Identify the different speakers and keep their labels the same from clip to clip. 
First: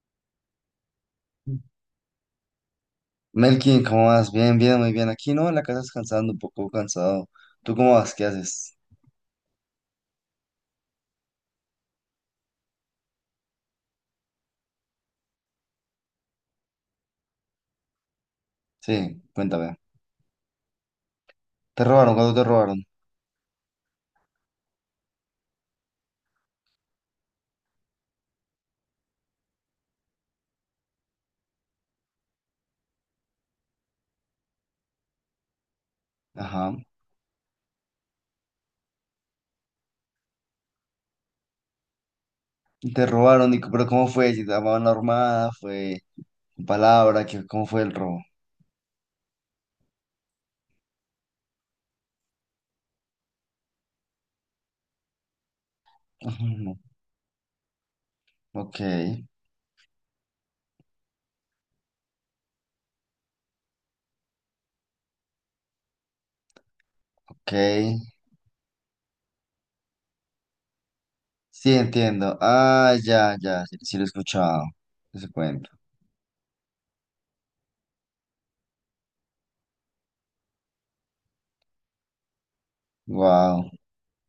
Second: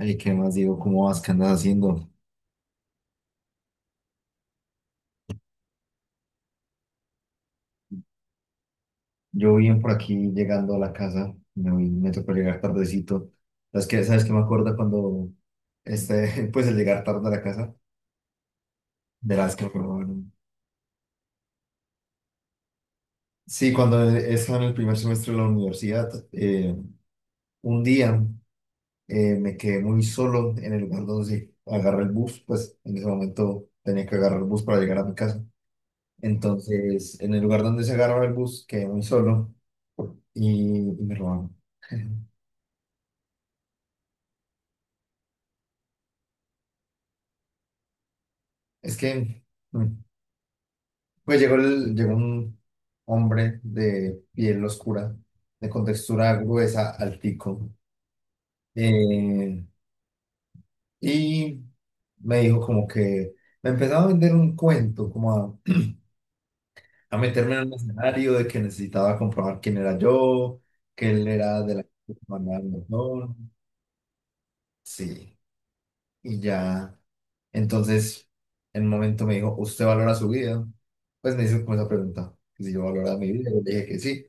Speaker 1: Ay, ¿qué más digo? ¿Cómo vas? ¿Qué andas haciendo?
Speaker 2: Melkin, ¿cómo vas? Bien, bien, muy bien. Aquí no, en la casa descansando, un poco cansado. ¿Tú cómo vas? ¿Qué haces?
Speaker 1: Yo bien por aquí llegando a la casa, me tocó llegar tardecito. ¿Sabes qué? ¿Sabes qué me acuerdo cuando, pues el llegar tarde a la casa?
Speaker 2: Sí,
Speaker 1: De las que
Speaker 2: cuéntame.
Speaker 1: probaron.
Speaker 2: ¿Te robaron? ¿Cuándo te robaron?
Speaker 1: Sí, cuando estaba en el primer semestre de la universidad, un día me quedé muy solo en el lugar donde agarré el bus, pues en ese momento tenía que agarrar el bus para llegar a mi casa.
Speaker 2: Ajá.
Speaker 1: Entonces, en el lugar donde se agarraba el bus, quedé muy solo y me robaron.
Speaker 2: ¿Te robaron? ¿Y c- pero cómo fue? ¿Si te llamaban la armada? ¿Fue con palabra? ¿Qué, cómo fue el robo?
Speaker 1: Es que, mm, pues llegó, llegó un hombre de piel oscura, de contextura
Speaker 2: Ujú.
Speaker 1: gruesa, altico,
Speaker 2: Ok,
Speaker 1: eh, y me dijo como que me empezaba a vender un cuento, como a
Speaker 2: ok.
Speaker 1: meterme en un escenario de que necesitaba comprobar quién era yo, que él era de
Speaker 2: Sí,
Speaker 1: la que
Speaker 2: entiendo.
Speaker 1: mandaba el
Speaker 2: Ah, ya,
Speaker 1: montón.
Speaker 2: ya, sí, sí lo he escuchado. Ese
Speaker 1: Sí,
Speaker 2: cuento.
Speaker 1: y ya. Entonces, en un momento me dijo, ¿usted valora su vida? Pues me hizo como esa pregunta, que si yo valoraba mi vida, yo
Speaker 2: Wow.
Speaker 1: le dije que sí.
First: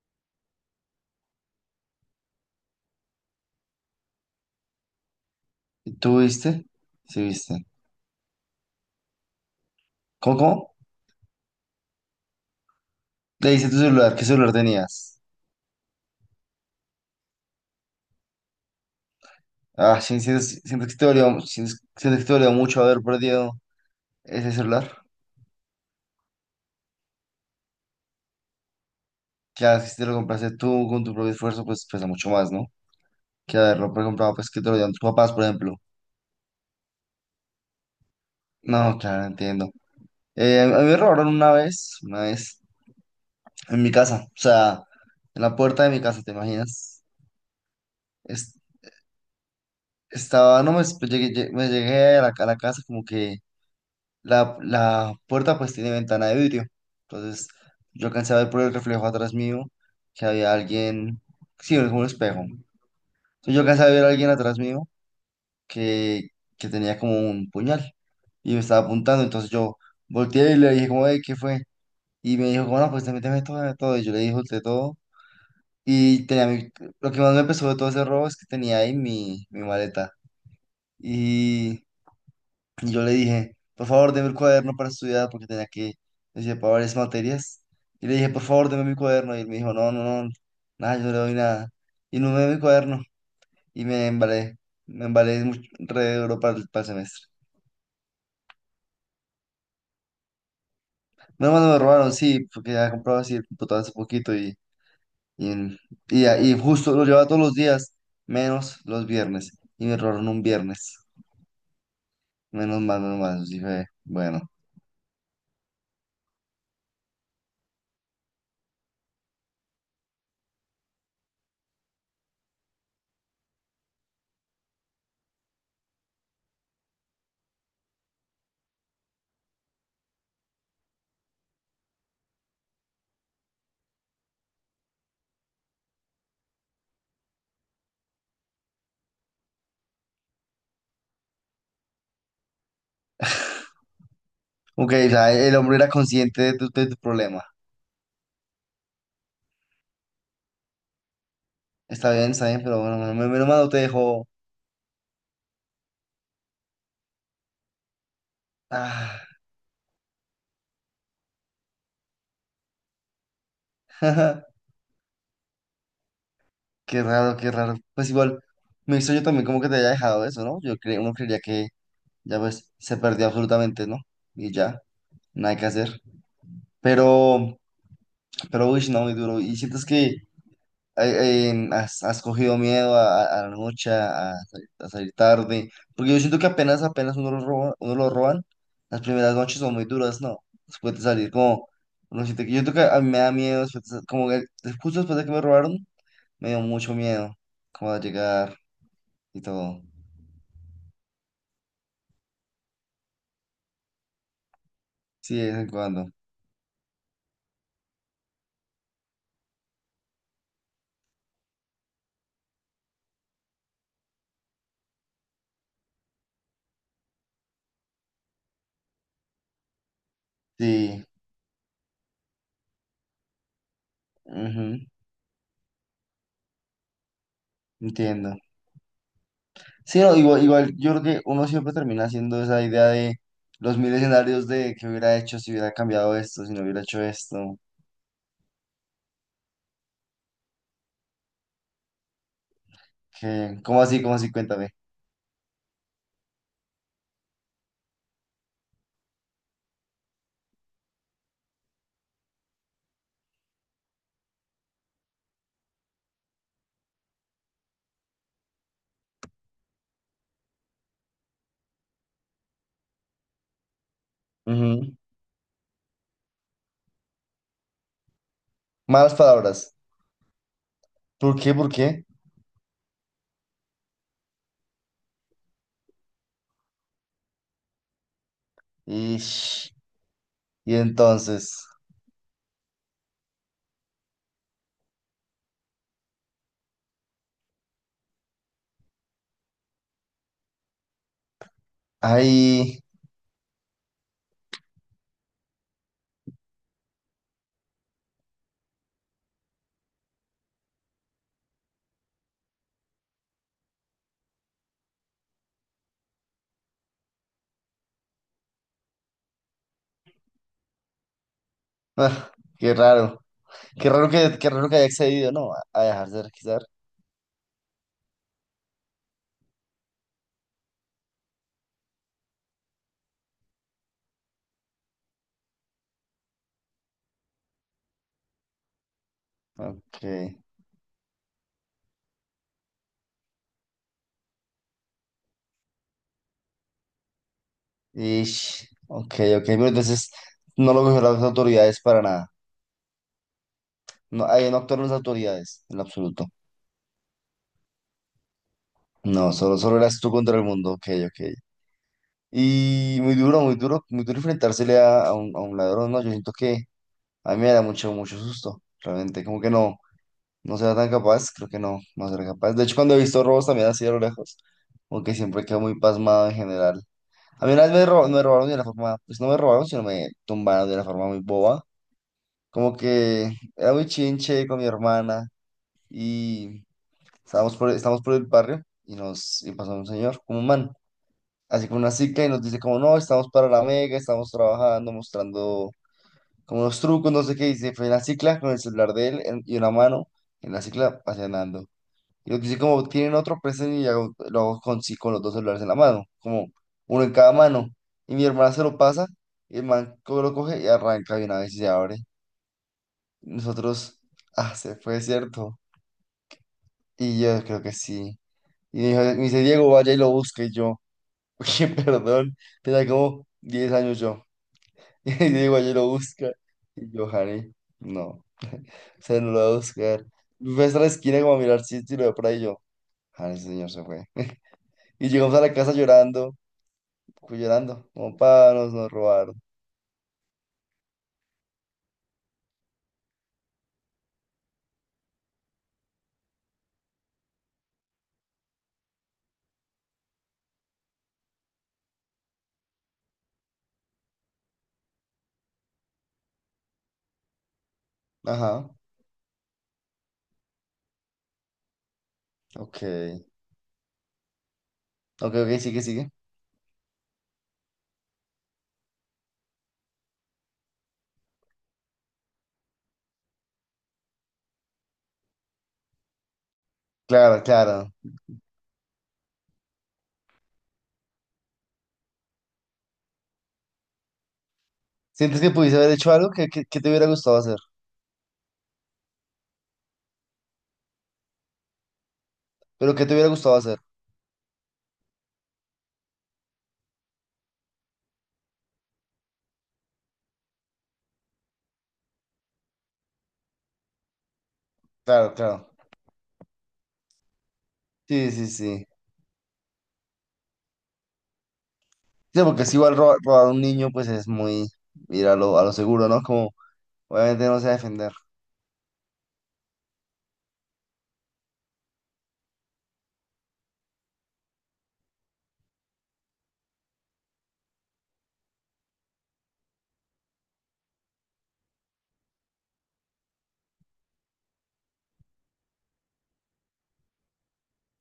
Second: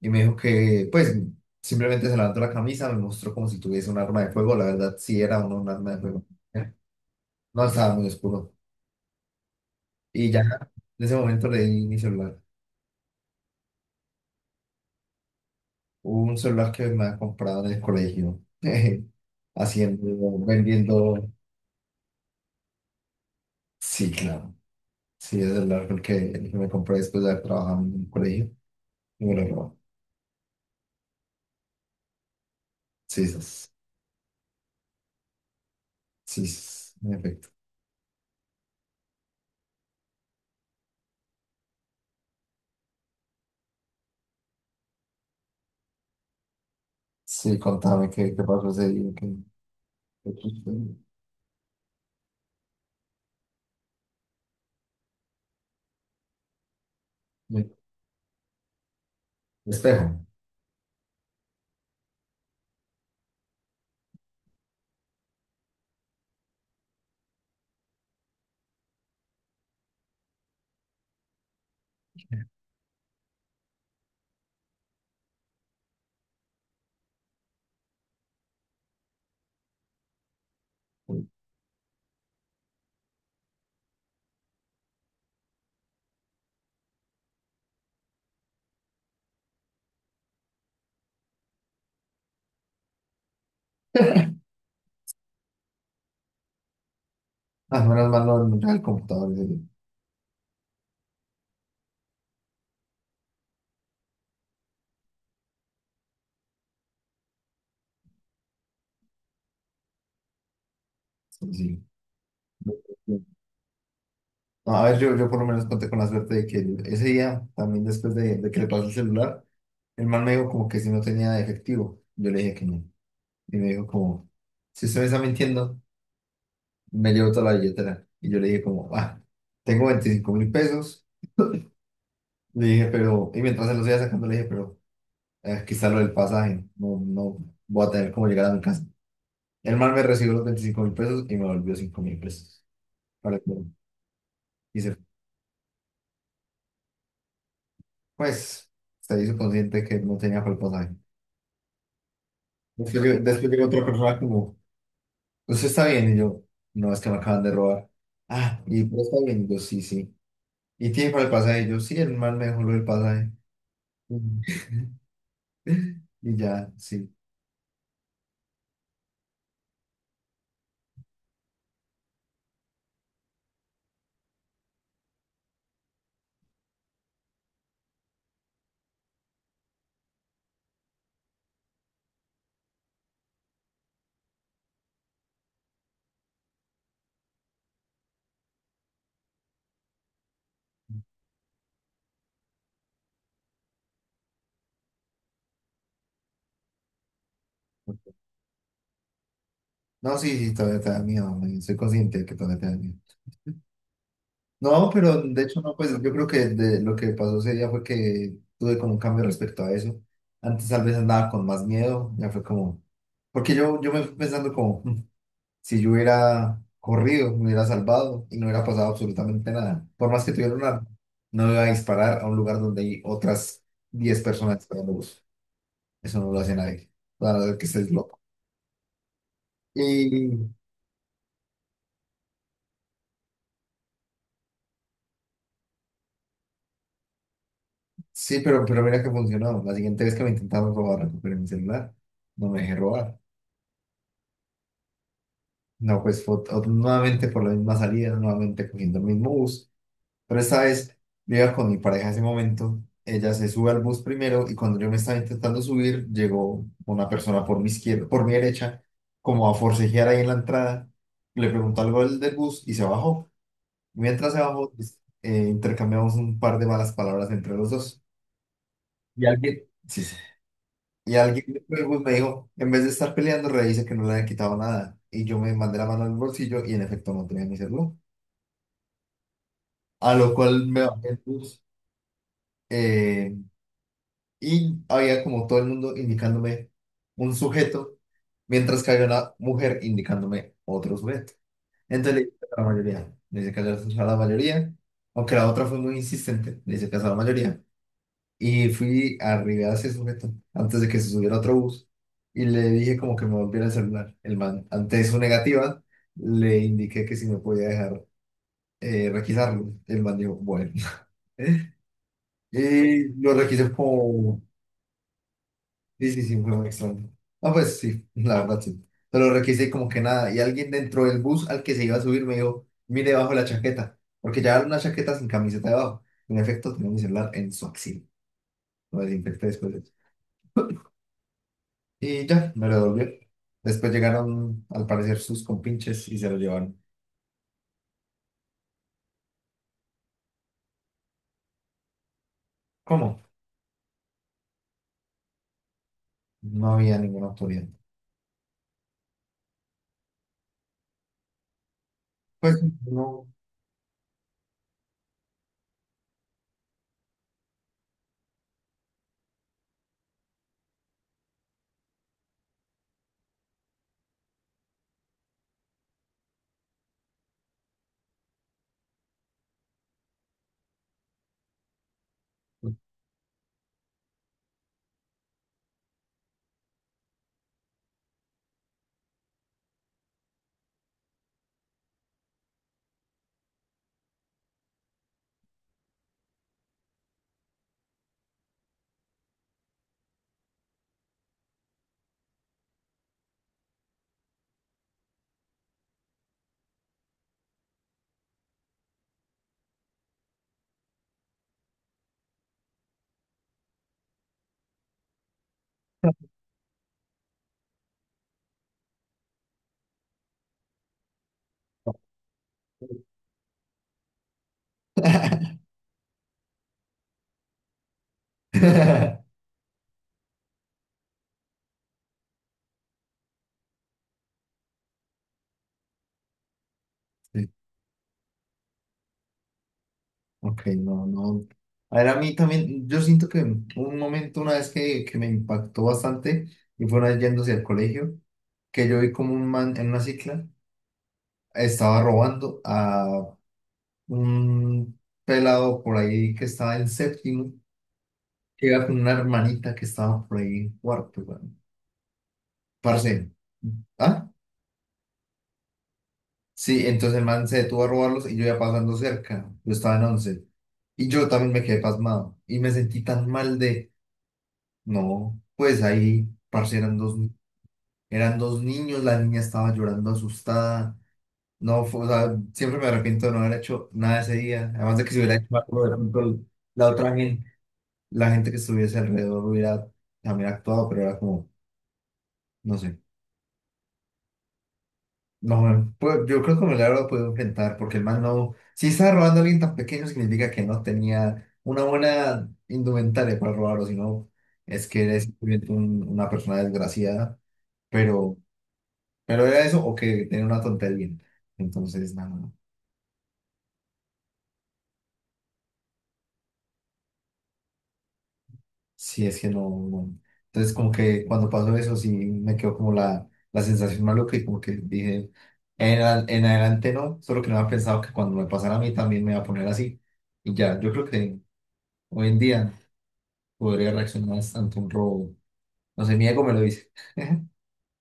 Speaker 1: Y me dijo que, pues, simplemente se levantó la camisa, me mostró como si tuviese un arma de fuego. La verdad sí era uno un arma de
Speaker 2: ¿Tú
Speaker 1: fuego.
Speaker 2: viste?
Speaker 1: ¿Eh?
Speaker 2: Sí,
Speaker 1: No
Speaker 2: viste.
Speaker 1: estaba muy oscuro. Y
Speaker 2: ¿Cómo,
Speaker 1: ya
Speaker 2: cómo?
Speaker 1: en ese momento le di mi celular,
Speaker 2: Le dice tu celular, ¿qué celular tenías?
Speaker 1: un celular que me había comprado en el colegio,
Speaker 2: Ah, sí, siento,
Speaker 1: haciendo,
Speaker 2: siento que te
Speaker 1: vendiendo,
Speaker 2: dolió, siento, siento que te dolió mucho haber perdido
Speaker 1: sí,
Speaker 2: ese
Speaker 1: claro,
Speaker 2: celular.
Speaker 1: sí, ese celular fue el que me compré después de haber trabajado en un colegio y me lo robó.
Speaker 2: Claro, que si te lo compraste tú con tu propio esfuerzo, pues pesa mucho más, ¿no?
Speaker 1: Sí, sí.
Speaker 2: Que
Speaker 1: Sí.
Speaker 2: haberlo comprado, pues que te lo dieron tus papás, por ejemplo.
Speaker 1: Sí, sí, sí, en efecto.
Speaker 2: No, claro, entiendo. A mí me robaron una vez, en mi casa, o sea, en la puerta de mi casa, ¿te imaginas?
Speaker 1: Sí, contame qué
Speaker 2: Es-
Speaker 1: pasó ese día. Qué
Speaker 2: estaba, no, me,
Speaker 1: sucedió.
Speaker 2: pues, llegué, lle- me llegué a la casa como que la puerta pues tiene ventana de vidrio. Entonces
Speaker 1: Me-
Speaker 2: yo alcancé a ver por el reflejo atrás mío
Speaker 1: Espejo.
Speaker 2: que había alguien, sí, era como un espejo. Entonces yo alcancé a ver a alguien atrás mío que, que tenía como un puñal y me estaba apuntando. Entonces yo volteé y le dije como, "Ey, ¿qué fue? Y me dijo, bueno, pues te méteme todo, dame todo". Y yo le dije, de todo. Y tenía mi, lo que más me pesó de todo ese robo es que tenía ahí mi, mi maleta. Y y yo le dije, por favor, deme el cuaderno para estudiar porque tenía que decir para varias materias. Y le dije, por favor, deme mi cuaderno. Y él me dijo, no, no, no, nada, yo no le doy nada. Y no me dio mi cuaderno. Y me embalé mucho, re duro para el semestre.
Speaker 1: Ah, menos mal no era el computador ese día.
Speaker 2: Menos mal no me robaron, sí, porque ya compraba así el computador hace poquito y, en- y, a- y justo lo llevaba todos los días, menos los viernes. Y me robaron un viernes.
Speaker 1: Sí, sí.
Speaker 2: Menos mal, menos mal. Dije, bueno.
Speaker 1: No, a ver, yo por lo menos conté con la suerte de que ese día, también después de que le pasó el celular, el man me dijo como que si no tenía efectivo. Yo le dije que no. Y me dijo como, si usted me está mintiendo, me llevo toda la billetera. Y yo le dije como, ah, tengo 25.000 pesos. Le dije, pero, y mientras se los iba sacando, le dije, pero quizá lo del pasaje, no, no voy a tener cómo llegar a mi casa. El man me recibió los 25.000 pesos y me volvió 5.000 pesos. Para que- y
Speaker 2: Ok,
Speaker 1: se,
Speaker 2: o sea, el hombre era consciente de tu problema.
Speaker 1: pues, se hizo consciente que no tenía para el pasaje.
Speaker 2: Está bien, pero bueno,
Speaker 1: Después,
Speaker 2: me me lo
Speaker 1: llegó
Speaker 2: no te
Speaker 1: otra persona
Speaker 2: dejó.
Speaker 1: como, ¿usted está bien? Y yo, no, es que me acaban de robar. Ah, ¿y pero está
Speaker 2: Ah,
Speaker 1: bien? Y yo, sí, sí. ¿Y tiene para el pasaje? Y yo, sí, el man me dejó lo del pasaje. Y ya,
Speaker 2: qué
Speaker 1: sí.
Speaker 2: raro, qué raro. Pues igual, me hizo yo también como que te haya dejado eso, ¿no? Yo creo, uno creería que ya pues se perdió absolutamente, ¿no? Y ya, nada que hacer. Pero, pero, uy, no, muy duro. ¿Y sientes que has, has cogido miedo a la noche, a salir tarde, porque yo siento que apenas, apenas uno lo roba, uno lo roban, las primeras noches son muy duras, ¿no? Después de salir, como, uno siente que yo siento que a mí me da miedo, después de sa- como que des- justo después de que me robaron, me dio mucho miedo, como a llegar y todo.
Speaker 1: No, sí, sí, todavía te da miedo, man, soy consciente de que todavía te da miedo. No, pero
Speaker 2: Sí,
Speaker 1: de
Speaker 2: de vez
Speaker 1: hecho
Speaker 2: en
Speaker 1: no, pues yo
Speaker 2: cuando.
Speaker 1: creo que lo que pasó ese día fue que tuve como un cambio respecto a eso. Antes tal vez andaba con más miedo, ya fue como, porque yo me fui pensando como, "Si yo hubiera corrido, me hubiera salvado y no hubiera pasado absolutamente nada. Por más que tuviera un arma,
Speaker 2: Sí,
Speaker 1: no me iba a disparar a un lugar donde hay otras 10 personas
Speaker 2: ujú,
Speaker 1: esperando bus. Eso no lo hace nadie, a no ser que estés loco.
Speaker 2: entiendo. Sí, no, igual,
Speaker 1: Y
Speaker 2: igual, yo creo que uno siempre termina haciendo esa idea de los mil escenarios de qué hubiera hecho si hubiera cambiado esto, si no hubiera hecho esto.
Speaker 1: sí, pero mira que funcionó. La siguiente vez que me intentaron robar, recuperé mi celular, no me dejé robar.
Speaker 2: Que ¿cómo así? ¿Cómo así? Cuéntame.
Speaker 1: No, pues nuevamente por la misma salida, nuevamente cogiendo el mismo bus. Pero esta vez yo iba con mi pareja en ese momento. Ella se sube al bus primero y cuando yo me estaba intentando subir, llegó una persona por mi izquierda, por mi derecha, como a forcejear ahí en la entrada. Le preguntó algo del bus y se bajó. Mientras se bajó,
Speaker 2: Ujú.
Speaker 1: pues, intercambiamos un par de malas palabras entre los dos.
Speaker 2: Malas palabras.
Speaker 1: Sí, sí. Y
Speaker 2: ¿Por
Speaker 1: alguien
Speaker 2: qué? ¿Por
Speaker 1: del bus
Speaker 2: qué?
Speaker 1: me dijo, en vez de estar peleando, revise que no le hayan quitado nada. Y yo me mandé la mano al bolsillo y en efecto no tenía mi celular.
Speaker 2: Ish.
Speaker 1: A lo cual
Speaker 2: Y,
Speaker 1: me bajé el bus,
Speaker 2: entonces,
Speaker 1: eh, y había como todo el mundo indicándome un sujeto, mientras que había una mujer indicándome otro sujeto. Entonces le dije a la
Speaker 2: ay,
Speaker 1: mayoría, le dije que a la mayoría, aunque la otra fue muy insistente, le dije que a la mayoría. Y fui arriba a ese sujeto antes de que se subiera a otro bus y le dije como que me volviera el celular. El man, ante su negativa, le indiqué que si me podía dejar, requisarlo. El man dijo, bueno.
Speaker 2: ah, qué
Speaker 1: Y
Speaker 2: raro.
Speaker 1: lo requise como...
Speaker 2: Qué raro que haya accedido, ¿no? A
Speaker 1: Sí, sí,
Speaker 2: dejarse
Speaker 1: sí, fue
Speaker 2: requisar.
Speaker 1: muy extraño. Ah, pues sí, la verdad sí. Pero lo requise como que nada. Y alguien dentro del bus al que se iba a subir me dijo, mire bajo la chaqueta. Porque llevaba una chaqueta sin camiseta debajo. En efecto, tenía mi celular en su axil. Lo desinfecté después de eso.
Speaker 2: Ok.
Speaker 1: Y ya, me lo devolvió. Después llegaron, al parecer, sus compinches y se lo llevaron.
Speaker 2: Ish, ok, ok. Pero entonces no lo cogieron las autoridades para nada.
Speaker 1: ¿Cómo?
Speaker 2: No, ahí no actuaron las autoridades, en lo absoluto.
Speaker 1: No había ninguna autoridad.
Speaker 2: No, solo, solo eras tú contra el mundo. Ok, ok.
Speaker 1: Pues
Speaker 2: Y muy
Speaker 1: no.
Speaker 2: duro, muy duro, muy duro enfrentársele a un ladrón, ¿no? Yo siento que a mí me da mucho, mucho susto, realmente. Como que no, no será tan capaz, creo que no, no será capaz. De hecho, cuando he visto robos también así a lo lejos, como que siempre quedo muy pasmado en general. A mí una vez me, ro- me robaron de una forma, pues no me robaron, sino me tumbaron de una forma muy boba. Como que era muy chinche con mi hermana y estábamos por, estábamos por el barrio y nos y pasó un señor, como un man, así con una cicla y nos dice como, no, estamos para la mega, estamos trabajando, mostrando como unos trucos, no sé qué, y se fue en la cicla con el celular de él en- y una mano en la cicla paseando. Y lo que dice como, tienen otro, presten y hago- lo hago con, sí, con los dos celulares en la mano, como uno en cada mano. Y mi hermana se lo pasa, y el man co- lo coge y arranca de una vez y se abre. Nosotros, ah, se fue, ¿cierto? Y yo creo que sí. Y me dijo- me dice, Diego, vaya y lo busque. Y yo, oye, perdón, tenía como 10 años yo. Y Diego, vaya y lo busca. Y yo, Jare, no. Se lo voy a buscar. Fui hasta la esquina como a mirar si, si lo veo por ahí yo. Ah, ese señor se fue. Y llegamos a la casa llorando, pues,
Speaker 1: Sí,
Speaker 2: llorando, como para nos, nos robaron.
Speaker 1: ok, no, no. A ver, a mí también, yo siento que un momento, una vez que me impactó bastante, y fue una vez yendo hacia el colegio, que yo vi como un man en una cicla estaba robando a un pelado por ahí que estaba en séptimo, que
Speaker 2: Ajá,
Speaker 1: iba con una hermanita que estaba por ahí en cuarto, weón. Parce,
Speaker 2: ok.
Speaker 1: ¿ah?
Speaker 2: Ok, ok, sigue, sigue.
Speaker 1: Sí, entonces el man se detuvo a robarlos y yo iba pasando cerca, yo estaba en 11, y yo también me quedé pasmado, y me sentí tan mal de. No, pues ahí, parce, eran dos, ni-
Speaker 2: Claro, claro.
Speaker 1: eran dos niños, la niña estaba llorando asustada. No, o sea, siempre me arrepiento de no haber hecho nada ese día. Además de que si hubiera
Speaker 2: ¿Sientes que
Speaker 1: hecho
Speaker 2: pudiste
Speaker 1: algo, de
Speaker 2: haber hecho algo
Speaker 1: pronto
Speaker 2: que
Speaker 1: la
Speaker 2: te hubiera
Speaker 1: otra
Speaker 2: gustado
Speaker 1: gente,
Speaker 2: hacer?
Speaker 1: la gente que estuviese alrededor hubiera también actuado, pero era como, no
Speaker 2: ¿Pero
Speaker 1: sé.
Speaker 2: que te hubiera gustado hacer?
Speaker 1: No, pues yo creo que me la lo podido enfrentar, porque el man no, si estaba robando a alguien tan pequeño, significa que no tenía una buena indumentaria para robarlo, sino es que eres
Speaker 2: Claro, claro.
Speaker 1: simplemente una persona desgraciada,
Speaker 2: Sí,
Speaker 1: pero.
Speaker 2: sí, sí.
Speaker 1: Pero era eso o que tenía una tontería. Entonces,
Speaker 2: Sí,
Speaker 1: nada,
Speaker 2: porque si igual robar, robar a un niño, pues es muy ir a lo seguro, ¿no? Como obviamente no se va a defender.
Speaker 1: si es que no, no. Entonces, como que cuando pasó eso, sí me quedó como la sensación maluca y como que dije, en adelante no, solo que no había pensado que cuando me pasara a mí también me iba a poner así. Y ya, yo creo que hoy en día podría reaccionar ante un robo. No sé, mi ego me lo dice.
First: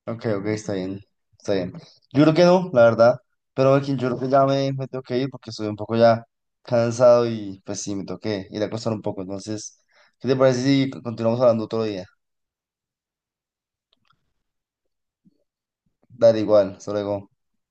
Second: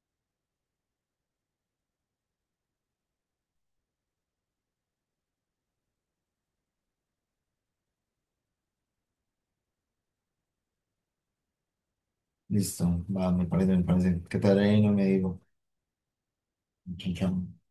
Speaker 2: Ok, ok, está bien, está bien. Yo creo que no, la verdad. Pero aquí yo creo que ya me tengo que ir porque estoy un poco ya cansado y pues sí, me tengo que ir a acostar un poco. Entonces, ¿qué te parece si continuamos hablando otro día?
Speaker 1: Listo, va, me parece, me parece. ¿Qué tal? ¿Ahí? No me digo.
Speaker 2: Dale igual, hasta
Speaker 1: Chao,
Speaker 2: luego.
Speaker 1: chao.